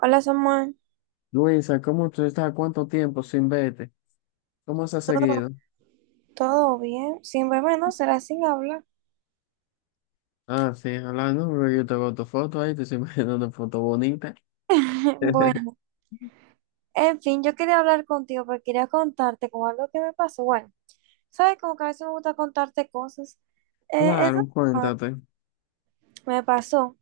Hola Samuel, Luisa, ¿cómo tú estás? ¿Cuánto tiempo sin verte? ¿Cómo se ha ¿todo, seguido? todo bien? Sin verme no será sin hablar. Ah, sí, hablando, porque yo tengo tu foto ahí, te estoy mandando una foto bonita. Bueno, en fin, yo quería hablar contigo porque quería contarte con algo que me pasó. Bueno, sabes como que a veces me gusta contarte cosas. Eso Claro, cuéntate. me pasó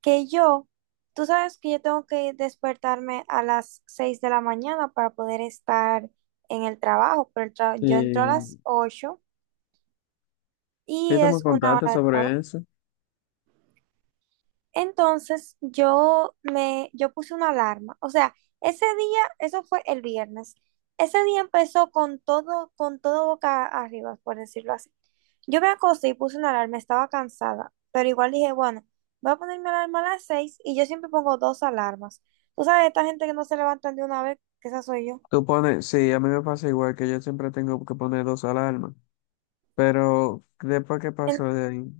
que tú sabes que yo tengo que despertarme a las 6 de la mañana para poder estar en el trabajo, pero yo entro a las Sí, 8 y sí, tú me es una contaste hora de trabajo. sobre eso. Entonces yo puse una alarma. O sea, ese día, eso fue el viernes. Ese día empezó con todo boca arriba, por decirlo así. Yo me acosté y puse una alarma, estaba cansada, pero igual dije, bueno, voy a poner mi alarma a las 6 y yo siempre pongo dos alarmas. Tú sabes, esta gente que no se levantan de una vez, que esa soy yo. Tú pones, sí, a mí me pasa igual que yo siempre tengo que poner dos alarmas, pero después que pasó de ahí,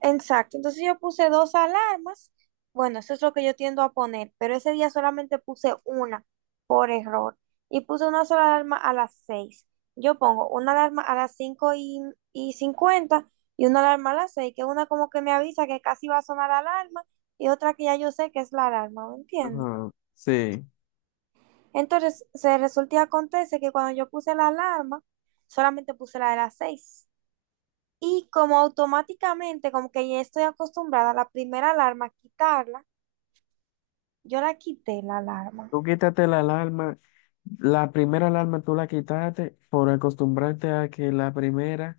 Exacto, entonces yo puse dos alarmas. Bueno, eso es lo que yo tiendo a poner, pero ese día solamente puse una por error y puse una sola alarma a las 6. Yo pongo una alarma a las 5 y 50 y una alarma a las 6, que una como que me avisa que casi va a sonar la alarma y otra que ya yo sé que es la alarma, ¿me entiendes? ajá, sí. Entonces, se resulta y acontece que cuando yo puse la alarma, solamente puse la de las 6. Y como automáticamente, como que ya estoy acostumbrada a la primera alarma, quitarla, yo la quité la alarma. Tú quítate la alarma, la primera alarma tú la quitaste por acostumbrarte a que la primera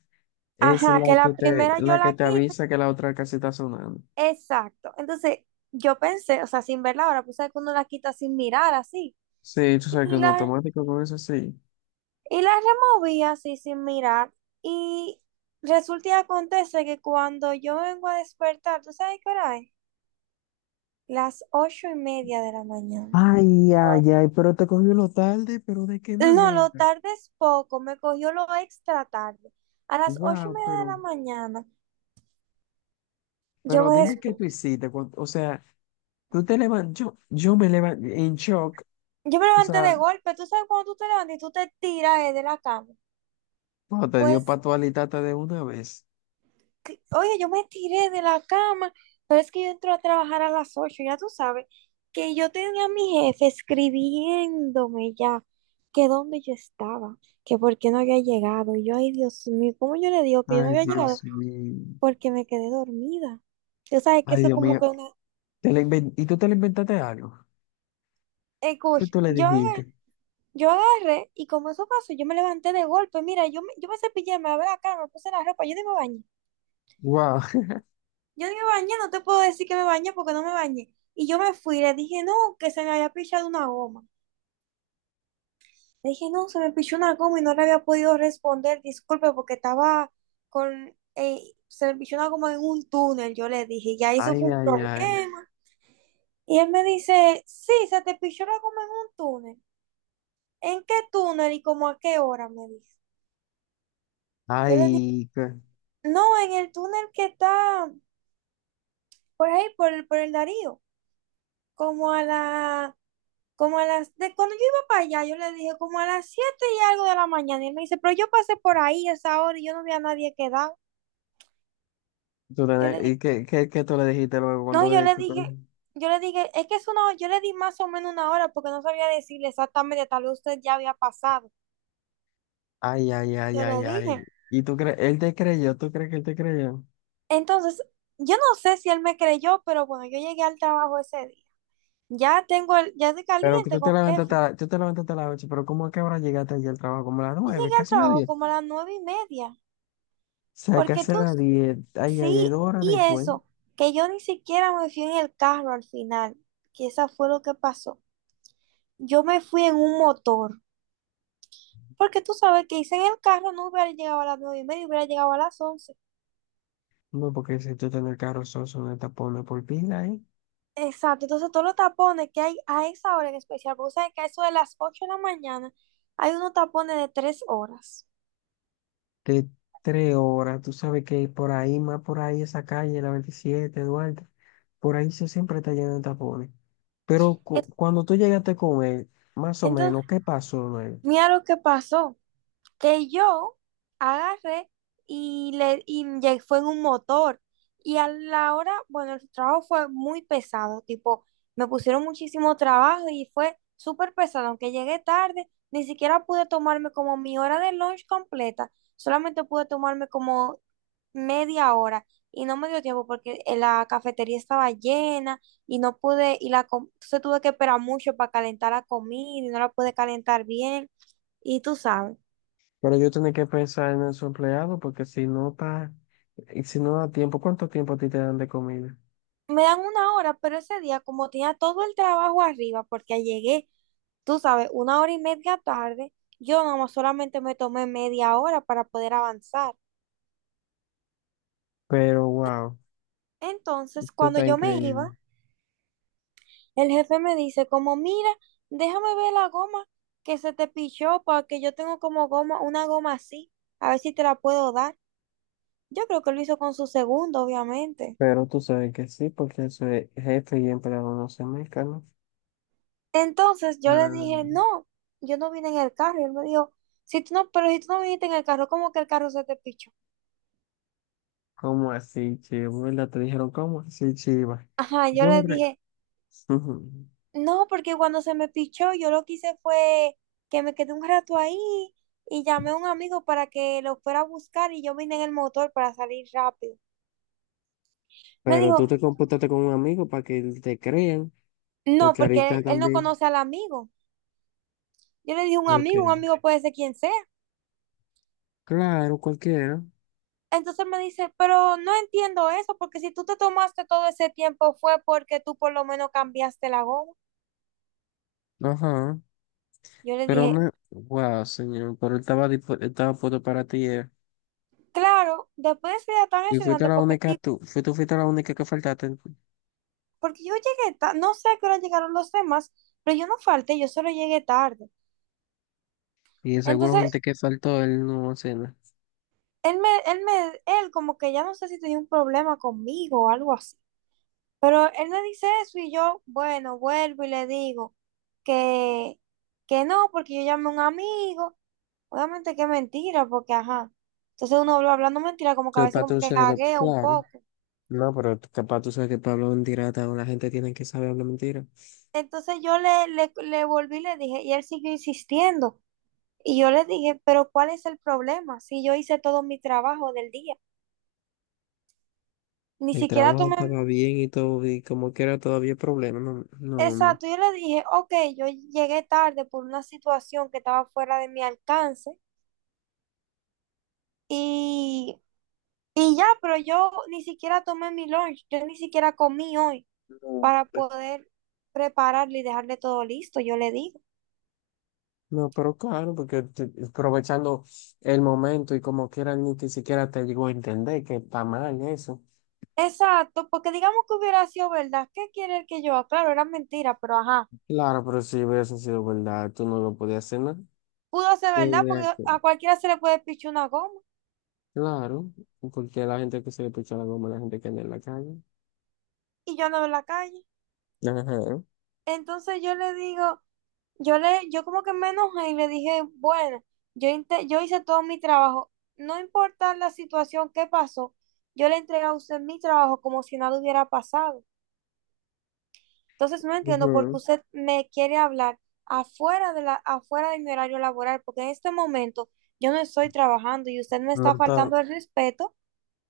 es Ajá, que la que la te, primera yo la que la te quito. avisa que la otra casi está sonando. Exacto. Entonces, yo pensé, o sea, sin verla ahora, pues que uno la quita sin mirar así. Sí, tú sabes que Y un la, automático con eso sí. y la removí así sin mirar. Y resulta y acontece que cuando yo vengo a despertar, ¿tú sabes qué hora es? Las 8:30 de la mañana. Ay, ay, ay, pero te cogió lo tarde, pero ¿de qué No, lo manera? tarde es poco, me cogió lo extra tarde. A las ocho y Wow, media de pero, la mañana, yo pero me, dime qué des- tú hiciste. O sea, tú te levantas, yo me levanté en shock. yo me O levanté sea, de golpe. Tú sabes cuando tú te levantas y tú te tiras de la cama. cuando te dio Pues, pa' tu alitata de una vez. Oye, yo me tiré de la cama, pero es que yo entro a trabajar a las 8, ya tú sabes, que yo tenía a mi jefe escribiéndome ya, que dónde yo estaba, que por qué no había llegado. Y yo, ay, Dios mío, ¿cómo yo le digo que yo no Ay, había llegado? Dios mío. Porque me quedé dormida. Tú sabes que Ay, eso Dios como que mío. una, ¿Y tú te le inventaste algo? ¿Qué escucha, tú le yo agarré, dijiste? yo agarré, y como eso pasó, yo me levanté de golpe. Mira, yo me cepillé, me lavé la cara, me puse la ropa, yo ni me bañé. Wow. Yo ni me bañé, no te puedo decir que me bañé porque no me bañé. Y yo me fui, le dije, no, que se me había pichado una goma. Le dije, no, se me pichó una goma y no le había podido responder, disculpe, porque estaba con, eh, se me pichó una goma en un túnel, yo le dije, ya eso Ay, fue un ay, ay. problema. Y él me dice, sí, se te pichó la goma en un túnel. ¿En qué túnel y como a qué hora? Me dice. Yo le Ay, ¿qué? No, en el túnel que está por ahí, por el Darío, como a la, como a las, de, cuando yo iba para allá, yo le dije como a las siete y algo de la mañana, y él me dice, pero yo pasé por ahí a esa hora y yo no vi a nadie quedado. Yo le ¿Y dije, qué tú le dijiste luego cuando no, le dijiste? Yo le dije, es que es yo le di más o menos una hora porque no sabía decirle exactamente, tal vez usted ya había pasado. Ay, ay, ay, Yo ay, le ay. dije. ¿Y tú crees? Él te creyó, ¿tú crees que él te creyó? Entonces, yo no sé si él me creyó, pero bueno, yo llegué al trabajo ese día. Ya tengo el, ya estoy Pero que caliente con jefe. Tú te levantaste a las 8, pero ¿cómo es que ahora llegaste allí al trabajo? Como a las Yo 9, llegué al casi las trabajo 10. O como a las 9:30, sea, porque casi a tú las 10. Ay, ay, ay, sí, 2 horas y después. eso, que yo ni siquiera me fui en el carro al final, que esa fue lo que pasó. Yo me fui en un motor, porque tú sabes que hice en el carro no hubiera llegado a las 9:30, hubiera llegado a las 11. No, porque si tú estás en el carro, sos una tapona por pila, ¿eh? Exacto, entonces todos los tapones que hay a esa hora en especial, porque sabes que a eso de las 8 de la mañana hay unos tapones de 3 horas. De 3 horas. Tú sabes que por ahí, más por ahí, esa calle, la 27, Duarte, por ahí se siempre está lleno de tapones. Pero Es- cuando tú llegaste con él, más o Entonces, menos, ¿qué pasó luego? mira lo que pasó, que yo agarré y ya fue en un motor. Y a la hora, bueno, el trabajo fue muy pesado, tipo, me pusieron muchísimo trabajo y fue súper pesado, aunque llegué tarde, ni siquiera pude tomarme como mi hora de lunch completa, solamente pude tomarme como media hora y no me dio tiempo porque en la cafetería estaba llena y no pude, entonces tuve que esperar mucho para calentar la comida y no la pude calentar bien y tú sabes. Pero yo tenía que pensar en su empleado porque si no está, y si no da tiempo, ¿cuánto tiempo a ti te dan de comida? Me dan 1 hora, pero ese día, como tenía todo el trabajo arriba, porque llegué, tú sabes, 1 hora y media tarde, yo nomás solamente me tomé media hora para poder avanzar. Pero wow, Entonces, esto cuando está yo me iba, increíble. el jefe me dice como, mira, déjame ver la goma que se te pichó, porque yo tengo como goma, una goma así, a ver si te la puedo dar. Yo creo que lo hizo con su segundo, obviamente. Pero tú sabes que sí, porque eso es jefe y empleado no se mezclan, ¿no? Entonces yo Para le nada. dije, no, yo no vine en el carro. Y él me dijo, si tú no, pero si tú no viniste en el carro, ¿cómo que el carro se te pichó? ¿Cómo así, chivo? ¿Verdad? Te dijeron, ¿cómo así, chiva? Ajá, yo Yo le re- dije, Ujú. no, porque cuando se me pichó, yo lo que hice fue que me quedé un rato ahí y llamé a un amigo para que lo fuera a buscar y yo vine en el motor para salir rápido. Me Pero tú dijo, te computaste con un amigo para que te crean, no, porque porque ahorita él no también. conoce al amigo. Yo le dije, Ok. Un amigo puede ser quien sea. Claro, cualquiera. Entonces me dice, pero no entiendo eso, porque si tú te tomaste todo ese tiempo fue porque tú por lo menos cambiaste la goma. Ajá. Yo le Pero dije, me. Wow, señor. Pero él estaba puesto para ti. Claro, después de ese día tan Y fuiste estresante, la única, tú fuiste la única que faltaste. porque yo llegué tarde, no sé a qué hora llegaron los demás, pero yo no falté, yo solo llegué tarde. Y de seguro Entonces, gente que faltó, él no hace nada. Él como que ya no sé si tenía un problema conmigo o algo así. Pero él me dice eso y yo, bueno, vuelvo y le digo que, que no, porque yo llamé a un amigo. Obviamente que es mentira, porque ajá. Entonces uno habla hablando mentira, como que a Yo, veces para como tú que ser, gaguea un claro. poco. No, pero capaz tú sabes que Pablo hablar mentira, la gente tiene que saber hablar mentira. Entonces yo le volví y le dije, y él siguió insistiendo. Y yo le dije, pero ¿cuál es el problema? Si yo hice todo mi trabajo del día, ni El siquiera trabajo tomé. estaba bien y todo, y como que era todavía problema, no, no, hombre. Exacto, yo le dije, ok, yo llegué tarde por una situación que estaba fuera de mi alcance y, y ya, pero yo ni siquiera tomé mi lunch, yo ni siquiera comí hoy No, para hombre. poder prepararle y dejarle todo listo, yo le dije. No, pero claro, porque aprovechando el momento y como quiera ni que siquiera te llegó a entender que está mal eso. Exacto, porque digamos que hubiera sido verdad, ¿qué quiere el que yo? Claro, era mentira, pero ajá. Claro, pero si hubiese sido verdad, tú no lo podías hacer nada. Pudo ser Sí, verdad, mira porque que. a cualquiera se le puede pichar una goma Claro, porque la gente que se le picha la goma, la gente que anda en la calle. y yo ando en la calle. Ajá. Entonces yo le digo, yo como que me enojé y le dije, bueno, yo hice todo mi trabajo, no importa la situación que pasó, yo le entregué a usted mi trabajo como si nada hubiera pasado. Entonces no entiendo por qué Ujú. usted me quiere hablar afuera de mi horario laboral, porque en este momento yo no estoy trabajando y usted me No está está, faltando el respeto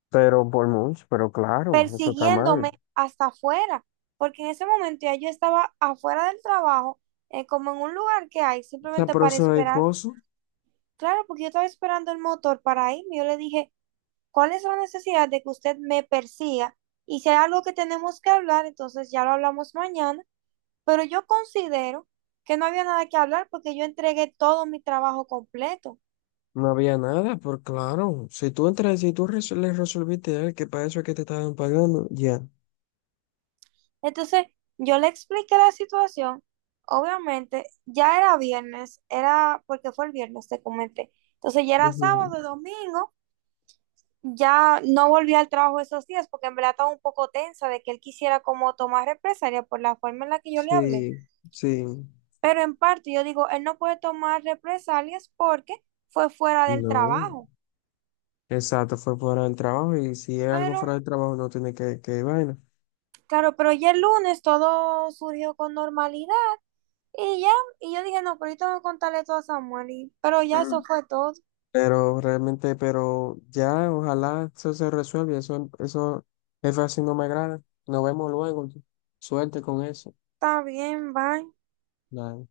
pero por mucho, pero claro, eso está mal. persiguiéndome hasta afuera, porque en ese momento ya yo estaba afuera del trabajo, como en un lugar que hay, O sea, simplemente pero para eso es esperar. cosa. Claro, porque yo estaba esperando el motor para irme. Yo le dije, ¿cuál es la necesidad de que usted me persiga? Y si hay algo que tenemos que hablar, entonces ya lo hablamos mañana, pero yo considero que no había nada que hablar porque yo entregué todo mi trabajo completo. No había nada, por claro. Si tú entras, si tú res- Le resolviste a él que para eso es que te estaban pagando, ya. Entonces, yo le expliqué la situación. Obviamente, ya era viernes, era porque fue el viernes, te comenté. Entonces, ya era Ujú. sábado, domingo, ya no volví al trabajo esos días porque en verdad estaba un poco tensa de que él quisiera como tomar represalia por la forma en la que yo le hablé. Sí, sí. Pero en parte yo digo, él no puede tomar represalias porque fue fuera del No. trabajo. Exacto, fue fuera del trabajo y si es algo fuera Pero del trabajo no tiene que vaina. claro, pero ya el lunes todo surgió con normalidad y ya, y yo dije, no, pero yo tengo que contarle todo a Samuel, pero ya eso Mm. fue todo, Pero realmente, pero ya, ojalá eso se resuelva. Eso, jefe, así no me agrada. Nos vemos luego. Suerte con eso. está bien, bye. Nada.